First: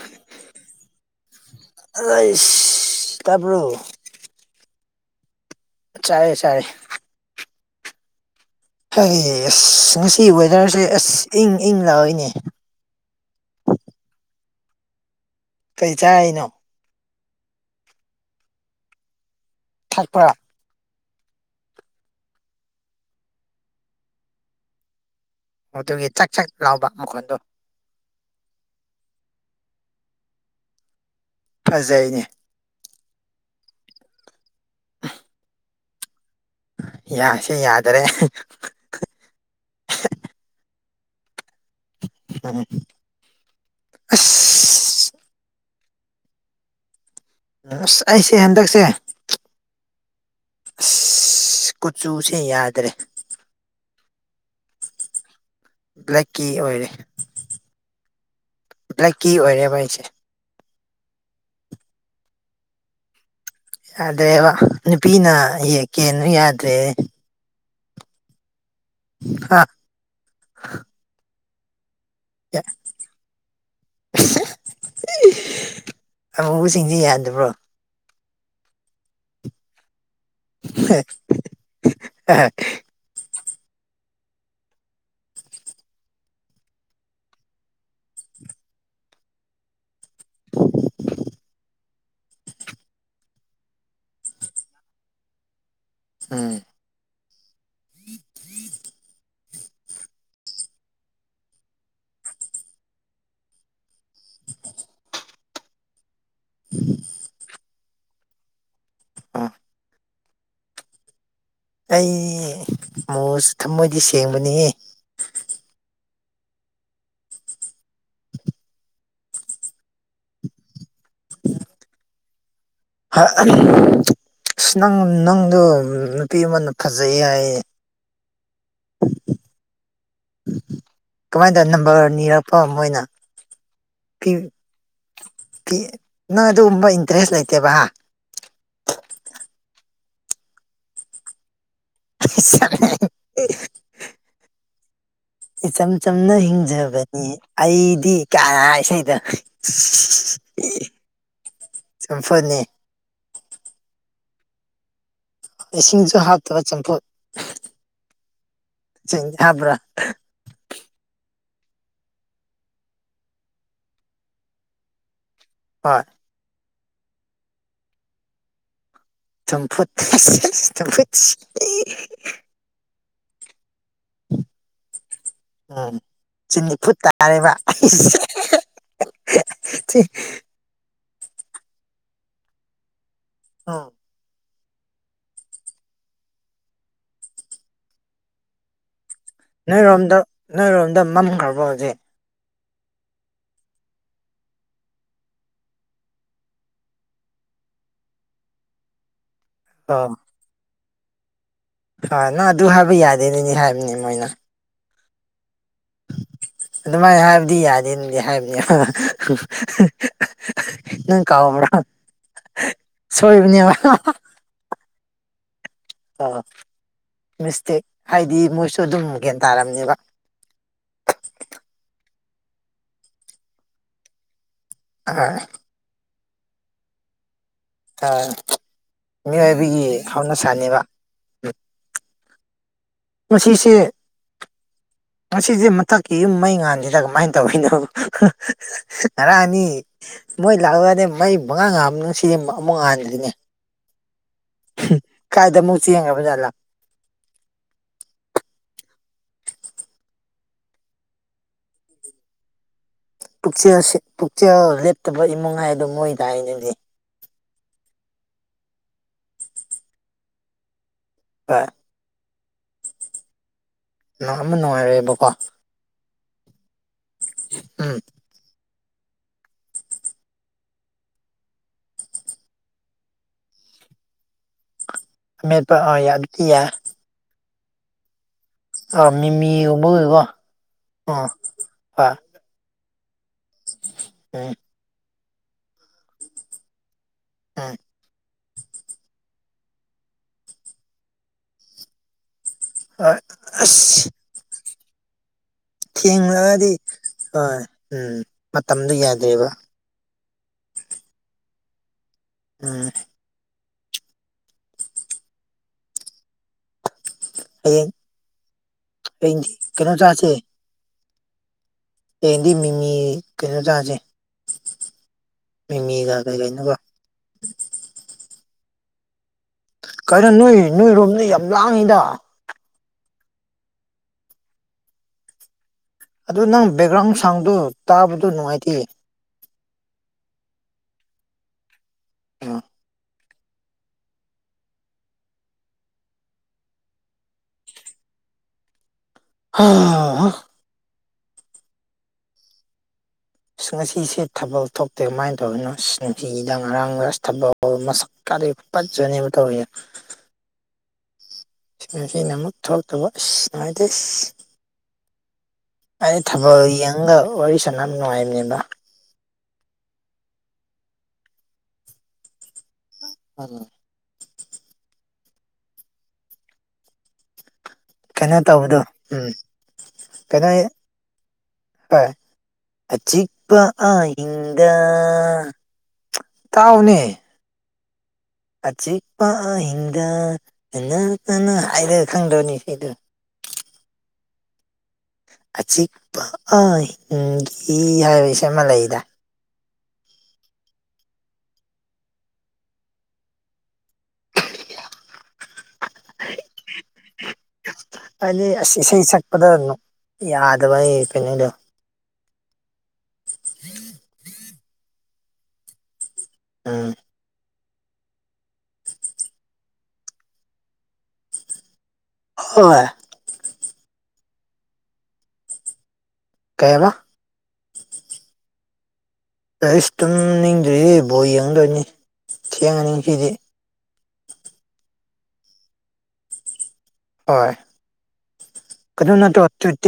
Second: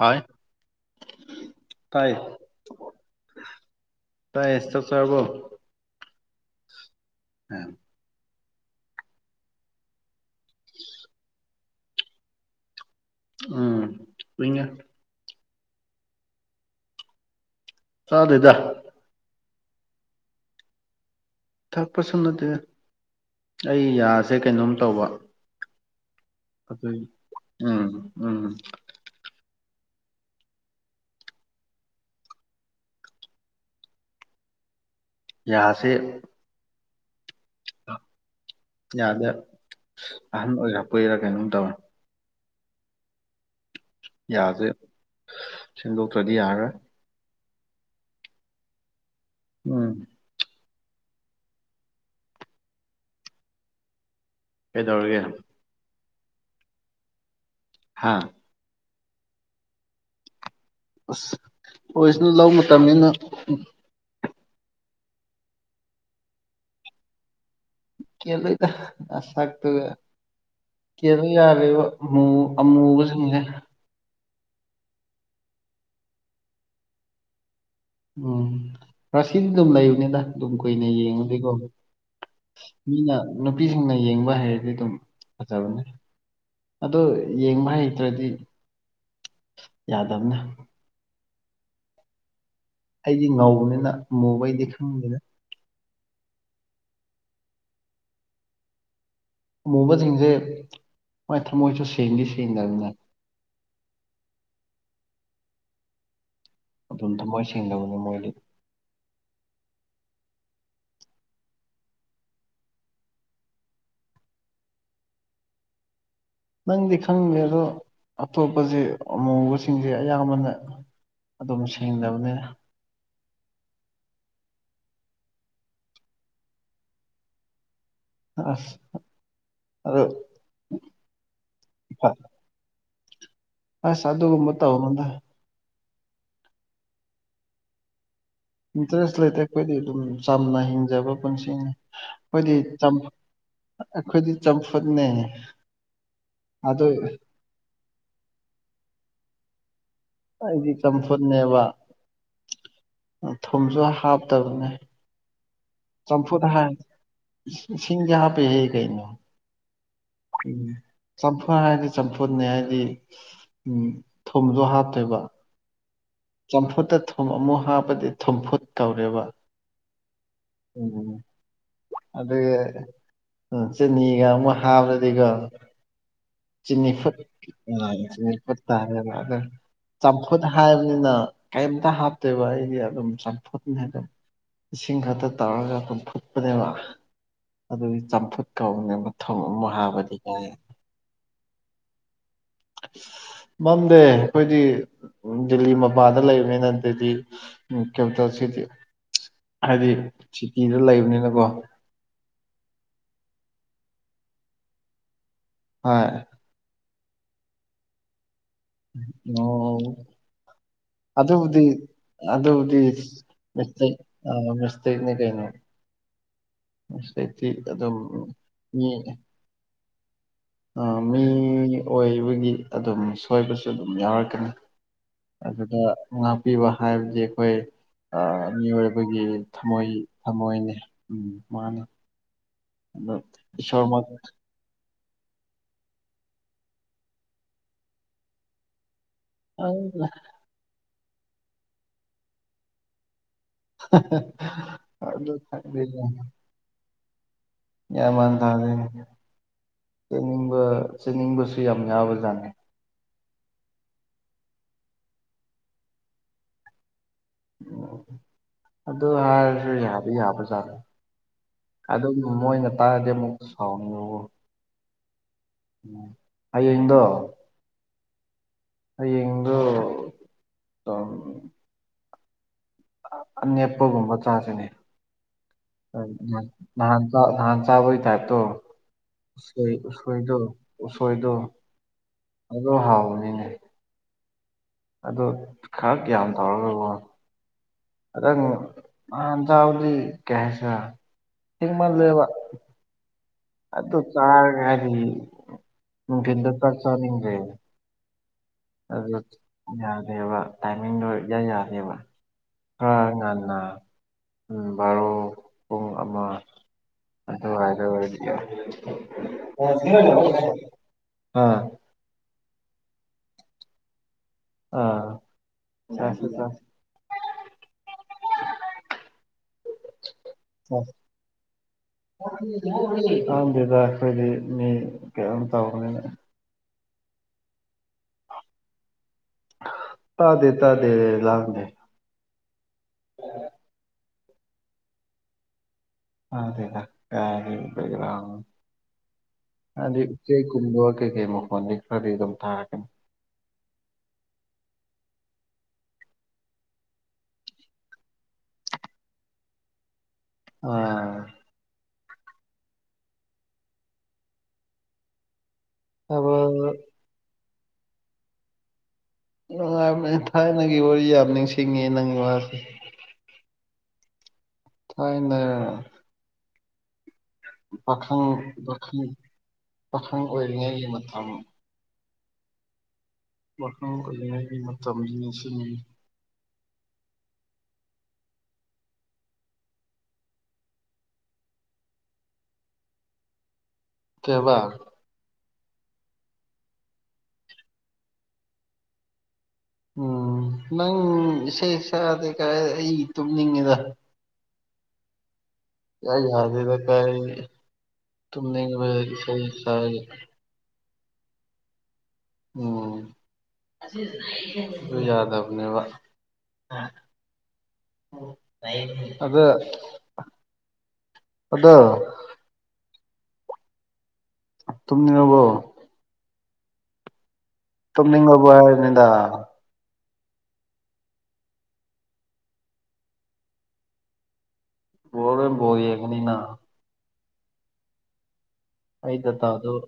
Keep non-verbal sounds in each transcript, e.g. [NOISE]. ꯍꯥꯏ ꯇꯥꯏ ꯑꯩꯁ ꯇꯕ꯭ꯔꯣ ꯇꯥꯏ ꯆꯥꯛ ꯆꯔꯕꯣ? ꯆꯥꯏꯌꯦ-ꯆꯥꯏꯌꯦ꯫ ꯎꯝ꯫ ꯍꯥꯏꯁ ꯉꯁꯤꯒꯤ ꯋꯦꯗꯔꯁꯦ ꯑꯁ ꯏꯪ-ꯏꯪ ꯂꯥꯛꯑꯣꯏꯅꯦ꯫ ꯎꯝ ꯢꯉꯦ꯫ ꯀꯩꯁ ꯆꯥꯏꯅꯣ? ꯆꯥꯗꯦꯗꯥ꯫ ꯊꯛꯄꯔ? ꯊꯛꯄꯁꯨ ꯅꯠꯇꯦ ꯑꯩ ꯌꯥꯁꯦ ꯀꯩꯅꯣꯝ ꯇꯧꯕ꯫ ꯃꯗꯨꯒꯤ ꯆꯥꯛ ꯆꯥꯛ ꯂꯥꯎꯕ ꯑꯗꯨꯢ ꯃꯈꯣꯟꯗꯣ ꯎꯝ-ꯎꯝꯝ꯫ ꯐꯖꯩꯅꯦ꯫ ꯌꯥꯁꯦ ꯌꯥ ꯁꯦ ꯌꯥꯗ꯭ꯔꯦ꯫ ꯌꯥꯁꯦ ꯑꯍꯟ ꯑꯣꯏꯔꯛꯄꯩꯔ ꯀꯩꯅꯣꯝ ꯇꯧꯔꯦ꯫ ꯍꯝ [INAUDIBLE] ꯌꯥꯁꯦ ꯁꯦꯡꯗꯣꯛꯇ꯭ꯔꯗꯤ ꯌꯥꯔꯔꯣꯏ꯫ ꯎꯁ ꯑꯩꯁꯦ ꯍꯟꯗꯛꯁꯦ ꯎꯝ꯫ ꯢꯁ ꯀꯨꯆꯨꯁꯦ ꯌꯥꯗ꯭ꯔꯦ꯫ ꯀꯩꯗꯧꯔꯒꯦ? ꯕ꯭ꯂꯦꯛꯀꯤ ꯑꯣꯏꯔꯦ꯫ ꯍꯥꯥ? ꯕ꯭ꯂꯦꯛꯀꯤ ꯑꯣꯢꯔꯦꯕ ꯑꯩꯁꯦ꯫ ꯑꯁ ꯑꯣꯏꯁꯅꯨ ꯂꯧ ꯃꯇꯝꯅꯤꯅ꯫ ꯌꯥꯗꯦꯕ ꯅꯨꯄꯤꯅ ꯀꯦꯅ ꯌꯥꯗ꯭ꯔꯦ꯫ ꯀꯦꯜꯂꯣꯢꯗ ꯍꯥ ꯅꯁꯛꯇꯨꯒ ꯀꯦꯜꯂꯨ ꯌꯥꯂꯣꯢꯕ꯫ ꯑꯃꯨ ꯑꯃꯨꯕꯁꯤꯡꯁꯦ ꯑꯃꯨꯕꯁꯤꯡꯗꯤ ꯌꯥꯗꯕ꯭ꯔꯣ ꯎꯝ ꯔꯥꯁꯤ ꯑꯗꯨꯝ ꯂꯩꯕꯅꯤꯗ ꯑꯗꯨꯝ ꯀꯨꯏꯅ ꯌꯦꯡꯉꯗꯤꯀ‌ꯣ ꯃꯤꯅ ꯅꯨꯄꯤꯁꯤꯡꯅ ꯌꯦꯡꯕ ꯍꯩꯔꯗꯤ ꯑꯗꯨꯝ ꯐꯖꯕꯅꯦ ꯑꯗꯣ ꯌꯦꯡꯕ ꯍꯩꯇ꯭ꯔꯗꯤ ꯌꯥꯗꯝꯅ‌ꯦ ꯑꯩꯗꯤ ꯉꯥꯎꯧꯕꯅꯤꯅ ꯃꯨꯕꯩꯗꯤ ꯈꯪꯗ‌ꯦꯗ ꯎꯝ ꯃꯨꯕꯁꯤꯡꯁꯦ ꯃꯣꯏ ꯊꯃꯣꯏꯁꯨ ꯁꯦꯡꯗꯤ ꯁꯦꯡꯗꯕꯅ‌ꯦ ‌ꯎꯝ ꯊꯃꯣꯏ ꯁꯦꯡꯗꯕꯅꯤ ꯃꯣꯏꯗꯤ ꯑꯥ ꯑꯩ ꯃꯨꯔꯁꯨ ꯊꯝꯃꯣꯏꯗꯤ ꯁꯦꯡꯕꯅꯤ ꯍ‌ꯦ ꯅꯪꯗꯤ ꯈꯪꯗꯦ ꯑꯗꯣ ꯑꯇꯣꯞꯄꯁ‌ꯦ ꯑꯃꯨꯕꯁꯤꯡꯁꯦ ꯑꯌꯥꯝꯕꯅ ꯑꯗꯨꯝ ꯁꯦꯡꯗꯕꯅꯦ ꯍ ꯑ ꯑꯁ ꯅꯪ ꯅꯪꯗꯣ ꯅꯨꯄꯤ ꯑꯃꯅ ꯐꯖꯩ ꯍꯥꯏꯌ‌ꯦ ꯑ ꯀꯃꯥꯏꯅ ꯇꯧ ꯅꯝꯕꯔ ꯐ- ꯅꯤꯔꯛꯄ ꯃꯣꯏꯅ ꯑꯁ ꯄꯤ ꯑꯗꯨꯒꯨꯝꯕ ꯇꯧꯅꯨꯗ ꯅꯪ ꯑꯗꯨꯒꯨꯝꯕ ꯏꯟꯇꯔꯦꯁ ꯂꯩꯇꯦꯕ ꯏꯟꯇꯔꯦꯁ ꯂꯩꯇ꯭ꯔ‌ꯦ ꯑꯩꯈꯣꯏꯗꯤ ꯑꯗꯨꯝ ꯆꯝꯅ ꯍꯤꯡꯖꯕ ꯄꯨꯟꯁꯤꯅꯤ ꯑꯩꯈꯣꯏꯗꯤ ꯆꯝꯐꯨꯠ ꯑꯩꯈꯣꯏꯗꯤ ꯆꯝꯐꯨꯠꯅ‌ꯦ ꯏꯆꯝ ꯆꯝꯅ ꯍꯤꯡꯖꯕꯅꯤ ꯑꯩꯗꯤ ꯀꯥꯅꯥ ꯏꯁꯩꯗ‌ꯣ ꯑꯩꯗꯤ ꯆꯝꯐꯨꯠꯅꯦꯕ ꯆꯝꯐꯨꯠꯅꯦ ꯊꯨꯝꯁꯨ ꯍꯥꯞꯇꯕꯅꯦ ꯏꯁꯤꯡꯁꯨ ꯆꯝꯐꯨꯠ ꯍꯥꯞꯇꯕ ꯍꯥ ꯆꯝꯐꯨꯠ ꯏꯁꯤꯡꯗꯤ ꯍꯥꯞꯄꯦ ꯍ‌ꯦ ꯀꯩꯅ‌ꯣ ꯍꯥꯞꯕ꯭ꯔꯥ ꯎꯝ ꯆꯝꯐꯨ ꯍꯥꯏꯗꯤ ꯆꯝꯐꯨꯅꯤ ꯍꯥꯏꯗꯤ ꯎꯝ ꯊꯨꯝꯖ‌ꯣ ꯍꯥꯞꯇꯣꯏꯕ ꯍꯣꯏ ꯆꯝꯐꯨꯠꯇ ꯊꯨꯝ ꯑꯃꯨꯛ ꯍꯥꯞꯄꯗꯤ ꯊꯨꯝꯐꯨꯠ ꯀꯧꯔꯦꯕ ꯆꯝꯄꯨꯠ ꯆꯝꯄꯨꯠꯁ ꯍ ꯎ ꯆꯤꯅꯤꯒ ꯑꯃꯨꯛ ꯍꯥꯞꯕ꯭ꯔꯗꯤꯀꯣ ꯎꯝ ꯆꯤꯅꯤ ꯐꯨꯠ ꯑ ꯆꯤꯅꯤ ꯐꯨꯠ ꯇꯥꯔ‌ꯦꯕ ꯑꯗ‌ꯣ ꯆꯝ ꯆꯝꯐꯨꯠ ꯍꯥꯏꯕꯅꯤꯅ ꯀꯩꯝꯇ ꯍꯥꯞꯇꯣꯏꯕ ꯑꯩꯗꯤ ꯑꯗꯨꯝ ꯆꯝꯐꯨꯠꯅꯦ ꯎꯝ ꯑꯗꯨꯝ ꯏꯁꯤꯡ ꯈꯛꯇ ꯇꯧꯔꯒ ꯑꯗꯨꯝꯐꯨꯠꯄꯅꯦꯕ ꯑꯗꯨꯒꯤ ꯆꯝꯐꯨꯠ ꯀꯧꯕꯅꯦꯕ ꯅꯣꯏꯔꯣꯝꯗ ꯅꯣꯏꯔꯣꯝꯗ ꯃꯝꯈ꯭ꯔꯕꯣ ꯍꯧꯖꯤꯛ ꯃꯝꯗꯦ ꯑꯩꯈꯣꯏꯗꯤ ꯗꯦꯜꯂꯤ ꯃꯕꯥꯥꯟꯗ ꯂꯩꯕꯅꯤꯅ ꯗꯦꯜꯂꯤ ꯀꯦꯄꯤꯇꯦꯜ ꯁꯤꯇꯤ ꯍꯥꯏꯗꯤ ꯁꯤꯇꯤꯗ ꯂꯩꯕꯅꯤꯅꯀꯣ ꯍꯣꯏ ꯅꯪ ꯑꯗꯨ ꯍꯥꯏꯕ ꯌꯥꯗꯦꯗꯅꯤ ꯍꯥꯏꯕꯅꯤ ꯃꯣꯏꯅ ꯍꯣꯏ ꯑꯗꯨꯃꯥꯏꯅ ꯍꯥꯏꯕꯗꯤ ꯌꯥꯗꯦꯗꯅꯤ ꯍꯥꯏꯕꯅꯤ ꯑꯣ ꯑꯗꯨꯕꯨꯗꯤ ꯑꯗꯨꯕꯨꯗꯤ ꯑ ꯁꯣꯏꯕꯅꯦꯕ ꯃꯤꯁꯇ‌ꯦꯛ ꯃꯤꯁꯇ‌ꯦꯛꯅꯤ ꯀꯩꯅ‌ꯣ ꯑ ꯃꯤꯁꯇꯦꯛ ꯑꯗꯨꯝ ꯍꯥꯏꯗꯤ ꯃꯣꯏꯁꯨ ꯃꯤ ꯑꯗꯨꯝ ꯒ꯭ꯌꯥꯟ ꯇꯥꯔꯝꯅꯦꯕ ꯃꯤ ꯑꯣꯏꯕꯒꯤ ꯑꯗꯨꯝ ꯁꯣꯏꯕꯁꯨ ꯑꯗꯨꯝ ꯌꯥꯎꯔꯛꯀꯅꯤ ꯑꯥ ꯑꯗꯨꯗ ꯉꯥꯛꯄꯤꯕ ꯍꯥꯏꯕꯗꯤ ꯑꯩꯈꯣꯏ ꯑꯥ ꯃꯤꯑꯣꯏꯕꯒꯤ ꯊꯝꯃꯣꯏ ꯃꯤꯑꯣꯏꯕꯒꯤ ꯊꯝꯃꯣꯏꯅꯤ ꯍꯧꯅꯁꯥꯅꯦꯕ ꯎꯝ ꯃꯥꯅꯤ ꯑꯗꯣ ꯉꯁꯤꯁꯦ ꯏꯁꯣꯔꯃꯛ ꯉꯁꯤꯁꯦ ꯃꯊꯛꯀꯤ ꯌꯨꯝ ꯃꯩ ꯉꯥꯟꯗꯦꯗ ꯀꯃꯥꯏ ꯇꯧꯌꯤꯅꯣ ꯉꯔꯥꯡꯗꯤ ꯑ ꯃꯣꯏ ꯂꯥꯛ [UNINTELLIGIBLE] ꯃꯩ ꯄꯨꯉꯥꯟ ꯉꯥꯟꯕꯅꯤ ꯉꯁꯤꯗꯤ ꯑꯃꯨꯛ ꯑꯃꯨꯛ ꯉꯥꯟꯗꯔꯤꯅꯦ ꯍꯨꯝ ꯑꯗꯨ ꯀꯥꯏꯗ ꯑꯃꯨꯛ ꯈꯪꯗꯦꯅꯦ ꯌꯦꯟꯒꯔꯕ ꯖꯥꯠꯂ ꯒꯤꯌꯥꯟꯃꯥꯟ ꯇꯥꯗꯦꯅꯦ ꯆꯠꯅꯤꯡꯕ ꯆꯠꯅꯤꯡꯕꯁꯨ ꯌꯥꯝ ꯌꯥꯎꯕꯖꯥꯠꯅꯤ ꯄꯨꯛꯆꯦꯜ ꯁꯦ ꯄꯨꯛꯆꯦꯜ ꯂꯦꯞꯇꯕ ꯏꯃꯨꯡ ꯍꯥꯏꯗꯣ ꯃꯣꯏ ꯇꯥꯏꯌꯦꯅꯦ ꯗꯨꯏ ꯑꯣ ꯑꯗꯨ ꯍꯥꯏꯔꯁꯨ ꯌꯥꯗꯤ ꯌꯥꯕꯖꯥꯠꯅꯦ ꯀꯩꯅꯣ ꯑꯗꯨꯝꯕꯨ ꯃꯣꯏꯅ ꯇꯥꯔꯗꯤ ꯑꯃꯨꯛꯇ ꯁꯥꯎꯅꯨꯋꯣ ꯑꯃ ꯅꯨꯡꯉꯥꯏꯔꯑꯦꯕꯀꯣ ꯍꯌꯦꯡꯗꯣ ꯎꯝ ꯍꯌꯦꯡꯗꯣ ꯇꯝ ꯑꯅꯦꯞꯄꯒꯨꯝꯕ ꯆꯥꯁꯤꯅꯦ ꯑꯃꯦꯠꯄ ꯌꯥꯕꯨꯗꯤꯌꯥꯏ ꯆꯥꯛ ꯅꯍꯥꯟ ꯆꯥꯕꯒꯤ ꯇꯥꯏꯞꯇꯣ ꯑꯥ ꯎꯁꯣꯏ ꯃꯤꯃꯤꯒꯨꯝꯕꯒꯤꯀꯣ ꯎꯁꯣꯏꯗꯣ ꯑꯥ ꯎꯁꯣꯏꯗꯣ ꯍꯣꯏ ꯑꯗꯣ ꯍꯥꯎꯕꯅꯤꯅꯦ [UNINTELLIGIBLE] ꯑꯗꯣ ꯈꯛ ꯌꯥꯝ ꯇꯧꯔꯒꯒꯣ [UNINTELLIGIBLE] ꯈꯗꯪ ꯅꯍꯥꯟ ꯆꯥꯕꯗꯤ ꯀꯩ ꯍꯥꯏꯁꯤꯔ ꯊꯦꯡꯃꯜꯂꯦꯕ ꯍꯣꯏ ꯑꯗꯨ ꯑꯁ ꯆꯥꯔ ꯒꯗꯤ ꯊꯦꯡꯂꯒꯗꯤ ꯍꯣꯏ ꯎꯝ ꯃꯇꯝꯗꯨ ꯑꯗꯨ ꯌꯥꯗꯦꯕ ꯌꯥꯗꯦꯕ ꯇꯥꯏꯃꯤꯡꯗꯣ ꯏꯃꯥ ꯌꯥꯗꯦꯕ ꯎꯝ ꯈꯔ ꯉꯟꯅ ꯎꯝ ꯕꯥꯔꯣ ꯄꯨꯡ ꯑꯃ ꯑꯗꯨꯋꯥꯏꯗ ꯍꯌꯦꯡ ꯑꯣꯏꯔꯖꯨ ꯌꯥꯏ ꯍꯌꯦꯡꯗꯤ ꯀꯩꯅꯣ ꯆꯥꯁꯦ [UNINTELLIGIBLE] ꯑꯥ ꯍꯌꯦꯡꯗꯤ ꯃꯤꯃꯤ ꯀꯩꯅꯣ ꯆꯥꯖꯦ ꯑꯥ ꯃꯤꯃꯤꯒ ꯆꯥꯁꯤ ꯀꯩ ꯆꯥꯁꯤ ꯀꯩꯅꯣꯒ ꯀꯩꯅꯣ ꯅꯣꯏ ꯆꯥꯁꯤ ꯅꯣꯏꯔꯣꯝꯗ ꯌꯥꯝ ꯂꯥꯡꯉꯤꯗ [UNINTELLIGIBLE] ꯑꯩꯈꯣꯏꯗꯤ ꯃꯤ ꯀꯩꯅꯣꯝ ꯇꯧꯕꯅꯤꯅ ꯑꯗꯨ ꯅꯪ ꯕꯦꯛꯒ꯭ꯔꯥꯎꯟ ꯁꯥꯎꯟꯗꯣ ꯇꯥꯕꯗꯣ ꯅꯨꯡꯉꯥꯏꯇꯦ ꯇꯥꯗꯦ ꯇꯗꯦ ꯂꯥꯡꯗꯦ [UNINTELLIGIBLE] ꯇꯗꯦꯗ [UNINTELLIGIBLE] ꯎꯆꯦꯛ [UNINTELLIGIBLE] ꯍꯥ ꯀꯩ ꯀꯩ ꯃꯈꯣꯟꯗꯤ ꯈꯔꯗꯤ ꯑꯗꯨꯝ ꯊꯥꯔꯛꯀꯅꯤ ꯑꯁ ꯉꯁꯤꯁꯦ ꯊꯕꯜ ꯊꯣꯛꯇꯦ ꯃꯥꯏꯅ ꯇꯧꯋꯤꯅꯣ ꯑꯁ [UNINTELLIGIBLE] ꯊꯤꯗ ꯉꯔꯥꯡ ꯑꯁ ꯊꯕꯛ ꯑꯣ ꯃꯁꯛꯀꯥ ꯐꯖꯅꯦꯕ ꯇꯧꯏ ꯑꯥ ꯉꯁꯤꯅ ꯑꯃꯨꯛ ꯊꯣꯛꯇꯕ ꯑꯁ ꯅꯨꯡꯉꯥꯏꯇꯦ ꯑꯩ ꯊꯕꯛ ꯊꯥꯕꯜ ꯌꯦꯡꯉꯒ ꯋꯥꯔꯤ ꯁꯅ ꯅꯨꯡꯉꯥꯏꯕꯅꯦꯕ ꯅꯨꯡꯉꯥꯏꯕꯅꯦ ꯊꯥꯏꯅꯒꯤ ꯋꯥꯔꯤ ꯌꯥꯝ ꯅꯤꯡꯁꯤꯡꯉꯦ ꯅꯪ ꯋꯥꯁꯦ [UNINTELLIGIBLE] ꯊꯥꯏꯅ ꯄꯥꯈꯪ ꯀꯩꯅꯣ ꯇꯧꯕꯗꯣ ꯄꯥꯈꯪ ꯎꯝ ꯄꯥꯈꯪ ꯀꯩꯅꯣ ꯑꯣꯏꯔꯤꯉꯩꯒꯤ ꯃꯇꯝ ꯍꯣꯏ ꯑꯆꯤꯛ ꯋꯥꯈꯪ ꯑꯣꯏꯔꯤꯉꯩꯒꯤ ꯃꯇꯝꯁꯤ ꯅꯤꯡꯁꯤꯡꯅꯔꯤ ꯇꯥꯎꯅꯦ ꯑꯆꯤꯛꯄ ꯍꯤꯡꯗ [UNINTELLIGIBLE] [UNINTELLIGIBLE] ꯍꯥꯏꯔ ꯈꯪꯗ꯭ꯔꯣꯅꯦ ꯢꯁꯩꯗꯣ ꯀꯩꯕ ꯑꯆꯤꯛꯄ ꯑꯍꯤꯡꯒꯤ ꯍꯥꯏꯕ ꯢꯁꯟ ꯑꯃ ꯂꯩꯗꯥꯢ ꯎꯝ ꯅꯪ ꯏꯁꯩ ꯁꯥꯛꯑꯗꯤ ꯀ ꯑꯩ ꯇꯨꯝꯅꯤꯡꯉꯦꯗ ꯢꯌꯥ ꯌꯥꯗꯦꯗ ꯀꯔꯤ ꯍꯥꯏꯗꯤ ꯑꯁ ꯏꯁꯩ ꯁꯛꯄꯗ ꯁꯛꯑꯒ ꯌꯥꯗꯕ ꯑꯩ ꯀꯩꯅꯣꯗꯣ ꯎꯝ ꯑꯗꯨ ꯌꯥꯗꯕꯅꯦꯕ ꯑ ꯎꯝ [INAUDIBLE] ꯑꯗꯨ ꯑꯗꯣ ꯍꯣꯢ ꯇꯨꯝꯅꯤꯡꯔꯕꯣ ꯀꯩ ꯍꯥꯢꯕ ꯇꯨꯝꯅꯤꯡꯉꯕꯣ ꯍꯥꯏꯕꯅꯤꯗ ꯑꯩꯁ ꯇꯨꯝꯅꯤꯡꯗ꯭ꯔꯤ ꯕꯣꯜ ꯌꯦꯡꯗꯣꯏꯅꯤ ꯊꯦꯡꯉꯅꯤ ꯉꯁꯤꯗꯤ ꯕꯣꯜꯗ ꯕꯣꯜ ꯌꯦꯡꯒꯅꯤꯅ ꯍꯣꯏ ꯀꯩꯅꯣ ꯑꯩ ꯅꯠꯇ꯭ꯔꯣ ꯗꯇꯥꯗꯣ [UNINTELLIGIBLE]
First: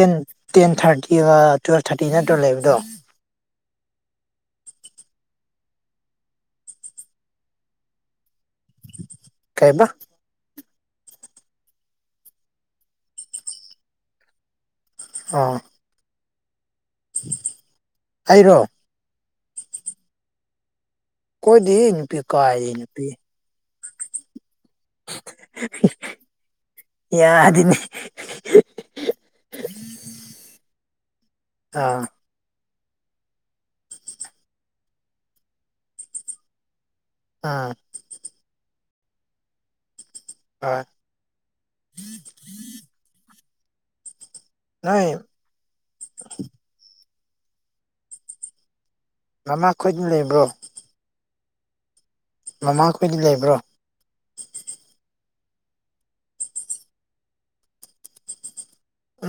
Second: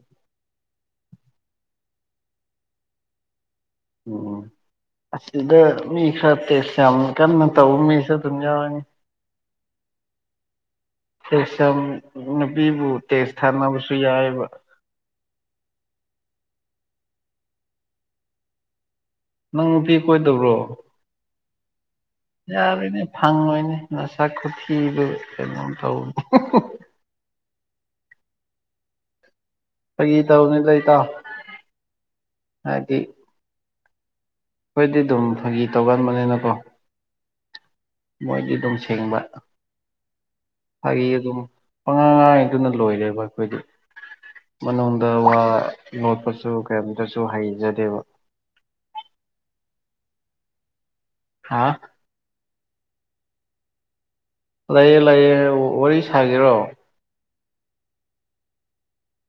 ꯇꯦꯟ ꯊꯥꯔꯇꯤꯒ ꯇꯨꯋꯦꯜꯞ ꯊꯥꯔꯇꯤ ꯅꯠꯇ꯭ꯔꯣ ꯂꯩꯕꯗꯣ ꯎꯝ ꯑꯁꯤꯗ ꯃꯤ ꯈꯔ ꯇꯦꯁ ꯌꯥꯝ ꯀꯟꯅ ꯇꯧꯕ ꯃꯤꯁꯨ ꯑꯗꯨꯝ ꯌꯥꯎꯋꯤꯅꯦ ꯀꯩꯕꯥ ꯇꯦ ꯁꯝ ꯅꯨꯄꯤꯕꯨ ꯇꯦꯁ ꯊꯥꯅꯕꯁꯨ ꯌꯥꯏꯑꯦꯕ ꯑꯥ ꯑꯩꯔꯣ ꯅꯪ ꯅꯨꯄꯤ ꯀꯣꯏꯗꯕ꯭ꯔꯣ ꯀꯣꯢꯗꯦꯍꯦ ꯅꯨꯄꯤ ꯀꯥꯏꯗꯩ ꯌꯥꯔꯣꯏꯅꯦ ꯅꯨꯄꯤ ꯐꯪꯉꯣꯏꯅꯦ ꯅꯁꯥꯛ ꯈꯨꯊꯤꯗꯨꯒ ꯀꯩꯅꯣꯝ ꯇꯧꯋꯦ ꯌꯥꯗꯦꯅꯦ ꯐꯥꯒꯤ ꯇꯧꯕꯅꯤꯗ ꯢꯇꯧ ꯑꯥ ꯍꯥꯏꯗꯤ ꯑꯩꯈꯣꯏꯗꯤ ꯑꯗꯨꯝ ꯐꯥꯒꯤ ꯇꯧꯒꯟꯕꯅꯤꯅꯀꯣ ꯑꯥ ꯊꯥꯃꯣꯏꯗꯤ ꯑꯗꯨꯝ ꯁꯦꯡꯕ ꯍꯣꯢ ꯐꯥꯒꯤ ꯑꯗꯨꯝ ꯄꯥꯉꯥꯡ ꯉꯥꯡꯉꯤꯗꯨꯅ ꯂꯣꯏꯔꯦꯕ ꯑꯩꯈꯣꯏꯗꯤ ꯅꯣꯏ ꯃꯅꯨꯡꯗ ꯋꯥ ꯂꯣꯠꯄꯁꯨ ꯀꯔꯤꯝꯇꯁꯨ ꯍꯩꯖꯗꯦꯕ ꯃꯃꯥ ꯈꯣꯏꯗꯤ ꯂꯩꯕ꯭ꯔꯣ ꯍꯥꯥ ꯃꯃꯥꯈꯣꯏꯗꯤ ꯂꯩꯕ꯭ꯔꯣ ꯂꯩꯌꯦ ꯂꯩꯌꯦ ꯋꯥꯔꯤ ꯁꯥꯒꯦꯔꯣ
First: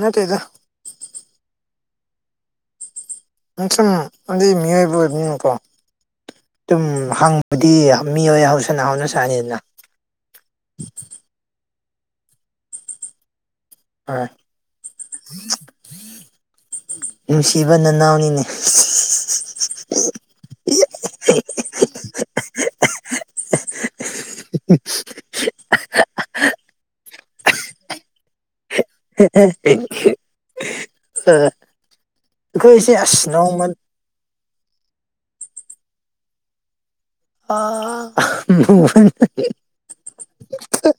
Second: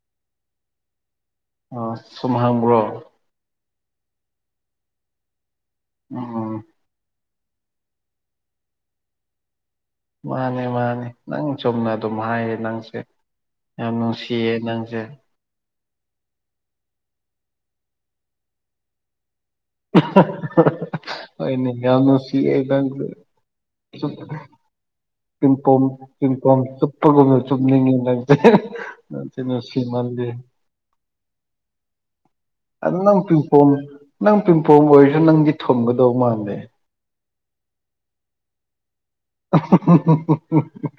ꯅꯠꯇꯦꯗ ꯑꯥ ꯁꯨꯝ ꯍꯥꯡꯕ꯭ꯔꯣ ꯁꯨꯝ ꯑꯗꯨꯢ ꯃꯤꯑꯣꯏꯕ ꯑꯣꯏꯕꯅꯤꯅꯀꯣ ꯑꯝ ꯁꯨꯝ ꯍꯪꯕꯗꯤ ꯃꯤꯑꯣꯏ ꯍꯧꯁꯅ ꯍꯧꯅ ꯁꯥꯅꯤꯗꯅ ꯃꯥꯅꯦ ꯃꯥꯅꯦ ꯅꯪ ꯆꯨꯝꯅ ꯑꯗꯨꯝ ꯍꯥꯏꯌꯦ ꯅꯪꯁꯦ ꯌꯥꯝ ꯍꯣꯏ ꯅꯨꯡꯁꯤꯌꯦ ꯅꯪꯁꯦ ꯅꯨꯡꯁꯤꯕ ꯅꯅꯥꯎꯅꯤꯅꯦ ꯩꯅ ꯁꯤ [UNINTELLIGIBLE] ꯑ [UNINTELLIGIBLE] ꯄꯤꯟꯄꯣꯝ ꯄꯤꯟꯄꯣꯝ ꯆꯨꯞꯄꯒꯨꯝꯅ ꯆꯨꯞꯅꯤꯡꯉꯦ ꯅꯪꯁꯦ ꯅꯪꯁꯦ ꯅꯨꯡꯁꯤꯃꯜꯂꯤ ꯑ [UNINTELLIGIBLE] ꯑꯩꯈꯣꯏꯁꯦ ꯑꯗꯨ ꯅꯪ ꯑꯁ ꯄꯤꯡꯄꯣꯝ ꯅꯧꯃꯟ ꯅꯪ ꯄꯤꯝꯄꯣꯡ ꯑꯣꯏꯔꯁꯨ ꯅꯪꯗꯤ ꯊꯨꯝꯒꯗꯧ ꯃꯥꯟꯗꯦ ꯑ [UNINTELLIGIBLE] [UNINTELLIGIBLE]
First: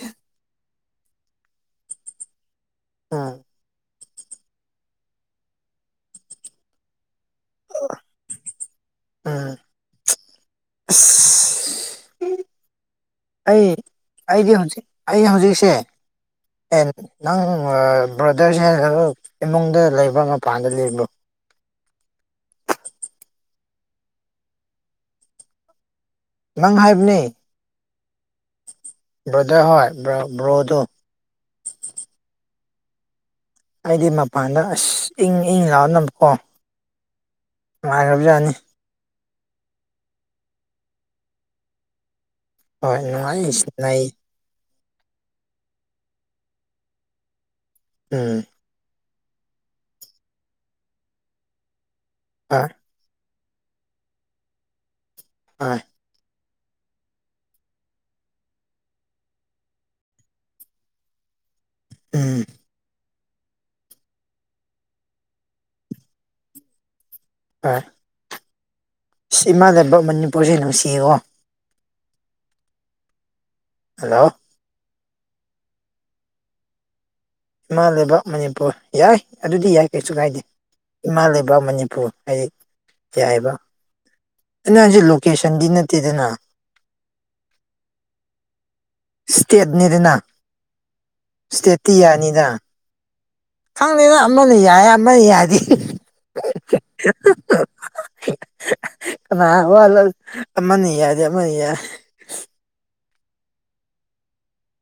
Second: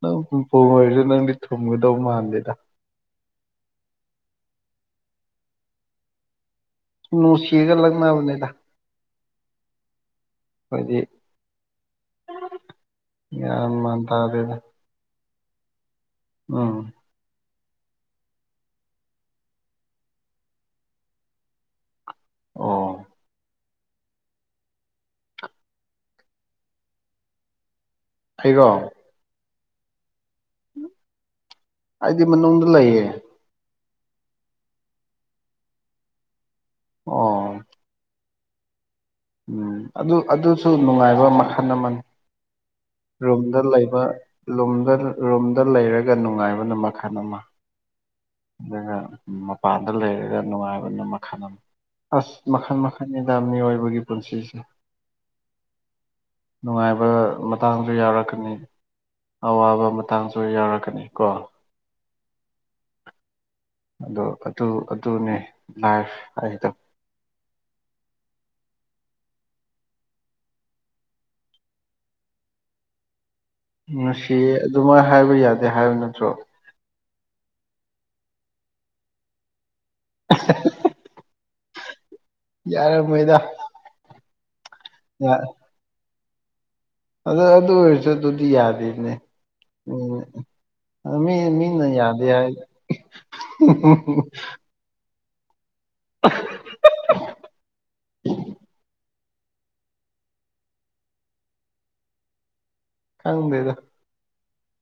ꯅꯪ ꯄꯤꯡꯄꯣꯡ ꯑꯣꯏꯔꯁꯨ ꯅꯪꯗꯤ ꯊꯨꯝꯒꯗꯧ ꯃꯥꯟꯗꯦꯗ ꯎꯝ ꯅꯨꯡꯁꯤꯔꯒ ꯂꯛꯅꯕꯅꯤꯗ ꯑꯩꯈꯣꯏꯗꯤ [UNINTELLIGIBLE] ꯑꯩ ꯒ꯭ꯌꯥꯟ ꯃꯥꯟ ꯑꯩꯗꯤ ꯇꯥꯗꯦꯗ ꯍꯧꯖꯤꯛ ꯑꯩ ꯍꯧꯖꯤꯛꯁꯦ ꯎꯝ ꯅꯪ ꯑꯥ ꯕ꯭ꯔꯣꯗꯔꯁꯦ ꯈ ꯏꯃꯨꯡꯗ ꯂꯩꯕ ꯃꯄꯥꯟꯗ ꯂꯩꯕ꯭ꯔꯣ ꯑꯣ ꯅꯪ ꯍꯥꯏꯕꯅꯦ ꯍꯥꯏꯒꯣ ꯕ꯭ꯔꯣꯗꯔ ꯍꯣꯢ ꯕꯔꯣ ꯕꯔꯣꯗꯣ ꯑꯩꯗꯤ ꯃꯅꯨꯡꯗ ꯂꯩꯌꯦ ꯑꯩꯗꯤ ꯃꯄꯥꯟꯗ ꯑꯁ ꯏꯪ ꯏꯪ ꯂꯥꯎ ꯅꯝꯀꯣ ꯑꯣ ꯅꯨꯡꯉꯥꯢꯈ꯭ꯔꯕ ꯌꯥꯅꯤ ꯎꯝ ꯑꯗꯨ ꯑꯗꯨꯁꯨ ꯅꯨꯡꯉꯥꯏꯕ ꯃꯈꯜ ꯑꯃꯅꯤ ꯍꯣꯏ ꯅꯨꯡꯉꯥꯏ ꯔꯨꯝꯗ ꯁꯤꯅꯩ ꯂꯩꯕꯗ ꯔꯨꯝꯗ ꯔꯨꯝꯗ ꯂꯩꯔꯒ ꯅꯨꯡꯉꯥꯏꯕꯅ ꯃꯈꯜ ꯑꯃ ꯎꯝ ꯑꯗꯨꯒ ꯃꯄꯥꯟꯗ ꯂꯩꯔꯒ ꯅꯨꯡꯉꯥꯏꯕꯅ ꯃꯈꯜ ꯑꯃ ꯑꯁ ꯍꯣꯏ ꯃꯈꯜ ꯃꯈꯜ ꯅꯤꯗ ꯑꯣꯏꯕꯒꯤ ꯄꯨꯟꯁꯤꯁꯦ ꯑꯦꯢ ꯅꯨꯡꯉꯥꯏꯕ ꯃꯇꯥꯡꯁꯨ ꯌꯥꯎꯔꯛꯀꯅꯤ ꯑꯋꯥꯕ ꯃꯇꯥꯡꯁꯨ ꯌꯥꯎꯔꯛꯀꯅꯤ ꯀꯣ ꯎꯝ ꯑꯗꯣ ꯑꯗꯨ ꯑꯗꯨꯅꯦ ꯂꯥ꯭ꯏꯞ ꯍꯥꯏꯗꯣ ꯍꯣꯏ ꯏꯃꯥꯟ ꯂꯩꯕꯥꯛ ꯃꯅꯤꯄꯨꯔꯁꯦ ꯅꯨꯡꯁꯤꯌꯦꯀꯣ ꯍꯜꯂꯣ ꯉꯁꯤ ꯑꯗꯨꯃꯥꯏꯅ ꯍꯥꯏꯕ ꯌꯥꯗꯦ ꯍꯥꯏꯕ ꯅꯠꯇ꯭ꯔꯣ ꯏꯃꯥ ꯂꯩꯕꯥꯛ ꯃꯅꯤꯄꯨꯔ ꯌꯥꯏ ꯑꯗꯨꯗꯤ ꯌꯥꯏ ꯀꯩꯁꯨ ꯀꯥꯏꯗꯦ ꯏꯃꯥ ꯂꯩꯕꯥꯛ ꯃꯅꯤꯄꯨꯔ ꯍꯥꯏꯗꯤ ꯌꯥꯔꯝꯃꯣꯏꯗ ꯌꯥꯏꯕ ꯑꯩꯅꯥ ꯍꯥꯢꯁꯦ ꯂꯣꯀꯦꯁꯟꯗꯤ ꯅꯠꯇꯦꯗꯅ ꯑꯗꯣ ꯑꯗꯨ ꯑꯣꯏꯔꯁꯨ ꯑꯗꯨꯗꯤ ꯌꯥꯗꯦꯅꯦ ꯎꯝ ꯏꯁꯇꯦꯠꯅꯤꯗꯅ ꯑꯗꯨ ꯃꯤ ꯃꯤꯅ ꯌꯥꯗꯦ ꯏꯁꯇꯦꯇꯤꯌꯥꯅꯤꯅ ꯍꯥꯏ ꯈꯪꯗꯦꯅ ꯑꯃꯅ ꯌꯥꯏ ꯑꯃꯅ ꯌꯥꯗꯤ [UNINTELLIGIBLE] ꯑ ꯋꯥꯜ ꯑꯃꯅꯤꯅꯤ ꯌꯥꯗꯤ ꯑꯃꯅꯤ ꯌꯥꯔ ꯈꯪꯗꯦꯗ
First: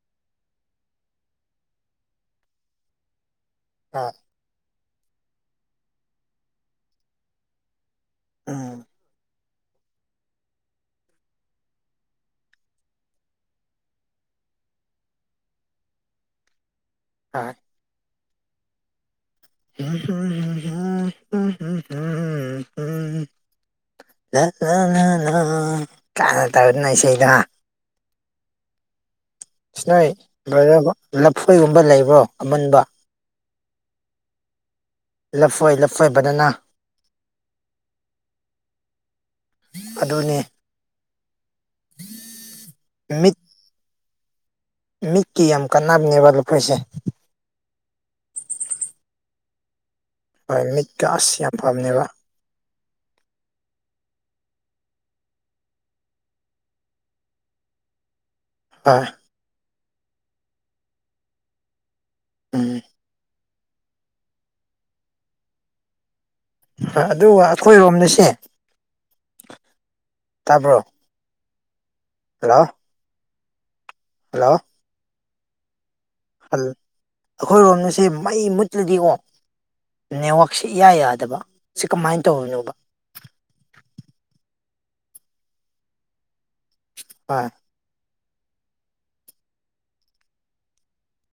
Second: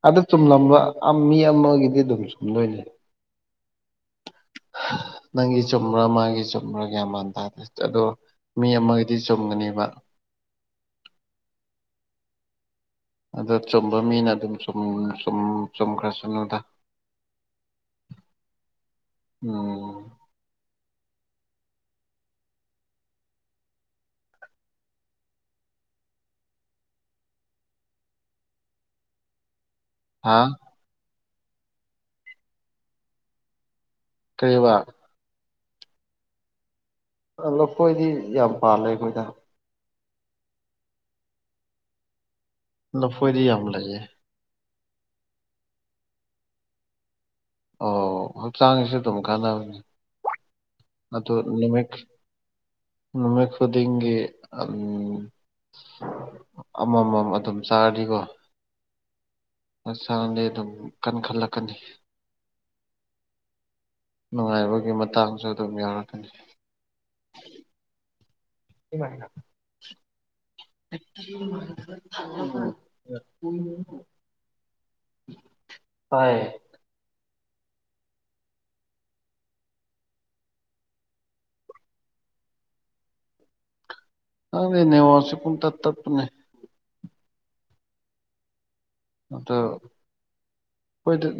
ꯑꯗꯨ ꯆꯨꯝꯂꯝꯕ ꯃꯤ ꯑꯃꯒꯤꯗꯤ ꯑꯗꯨꯝ ꯆꯨꯝꯗꯣꯏꯅꯦ ꯑꯥ ꯅꯪꯒꯤ ꯆꯨꯝꯕ꯭ꯔꯥ ꯃꯥꯒꯤ ꯆꯨꯝꯕ꯭ꯔꯥ ꯒ꯭ꯌꯥꯟꯃꯥꯟ ꯇꯥꯗ꯭ꯔ ꯑꯗꯣ ꯃꯤ ꯎꯝ ꯑꯃꯒꯤ ꯗꯤ ꯆꯨꯝꯒꯅꯦꯕ ꯑꯗ ꯆꯨꯝꯕ ꯃꯤꯅ ꯑꯗꯨꯝ ꯆꯨꯝ ꯆꯨꯝ ꯆꯨꯝꯈ꯭ꯔꯁꯅꯨꯗ ꯍ ꯎꯝ [UNINTELLIGIBLE] ꯎꯝ ꯂ ꯂ ꯇꯕꯗꯨ ꯅꯁꯩꯗꯣ ꯁꯤꯁ ꯅꯣꯏ ꯍꯥ ꯂꯣꯏꯔꯕꯣ ꯂꯐꯣꯏꯒꯨꯝꯕ ꯂꯩꯕ꯭ꯔꯣ ꯑꯃꯨꯟꯕ ꯀꯔꯤꯕ ꯂꯐꯣꯏ ꯂꯐꯣꯏ ꯕꯅꯥꯅ ꯑ ꯂꯐꯣꯏꯗꯤ ꯌꯥꯝ ꯄꯥꯜꯂꯦ ꯑꯩꯈꯣꯏꯗ ꯑꯗꯨꯅꯤ ꯃꯤꯠ ꯂꯐꯣꯏꯗꯤ ꯌꯥꯝ ꯂꯩꯌꯦ ꯃꯤꯠꯀꯤ ꯌꯥꯝ ꯀꯥꯟꯅꯕꯅꯦꯕ ꯂꯈꯣꯏꯁꯦ ꯑꯣ ꯍꯛꯆꯥꯡꯒꯤꯁꯨ ꯑꯗꯨꯝ ꯀꯥꯟꯅꯕꯅꯤ ꯍꯣꯏ ꯃꯤꯠꯀꯥꯁ ꯌꯥꯝ ꯐꯥꯕꯅꯦꯕ ꯅꯃꯤꯠ ꯈꯨꯗꯤꯛꯒꯤ ꯑꯗꯨꯝ ꯑꯃꯃꯝ ꯑꯗꯨꯝ ꯆꯥꯔꯗꯤꯀꯣ ꯍꯣꯏ ꯍꯛꯆꯥꯛꯗꯤ ꯑꯗꯨꯝ ꯀꯟ ꯈꯜꯂꯛꯀꯅꯤ ꯎꯝ ꯅꯨꯡꯉꯥꯏꯕꯒꯤ ꯃꯇꯥꯡꯁꯨ ꯑꯗꯨꯝ ꯌꯥꯎꯔꯛꯀꯅꯤ ꯑꯗꯨꯒ ꯑꯩꯈꯣꯏꯔꯣꯝꯗꯁꯦ ꯏꯃꯥꯏꯅ ꯇ꯭ꯕꯔꯣ [INAUDIBLE] ꯍꯜꯂꯣ ꯍꯣꯏ ꯑꯩꯈꯣꯏꯔꯣꯝꯅꯁꯦ ꯃꯩ ꯃꯨꯠꯂꯗꯤꯉꯣ ꯅꯦꯠꯋꯥꯛꯁꯤ ꯏꯌꯥ ꯌꯥꯗꯕ ꯁꯤ ꯀꯃꯥꯏꯅ ꯇꯧꯔꯤꯅꯣꯕ ꯈꯪꯗꯦ ꯅꯦꯋꯥꯛ ꯁꯤ ꯄꯨꯡ ꯇꯠ ꯇꯠꯄꯅꯦ ꯍꯣꯏ ꯑꯗꯣ ꯍꯣꯏꯗ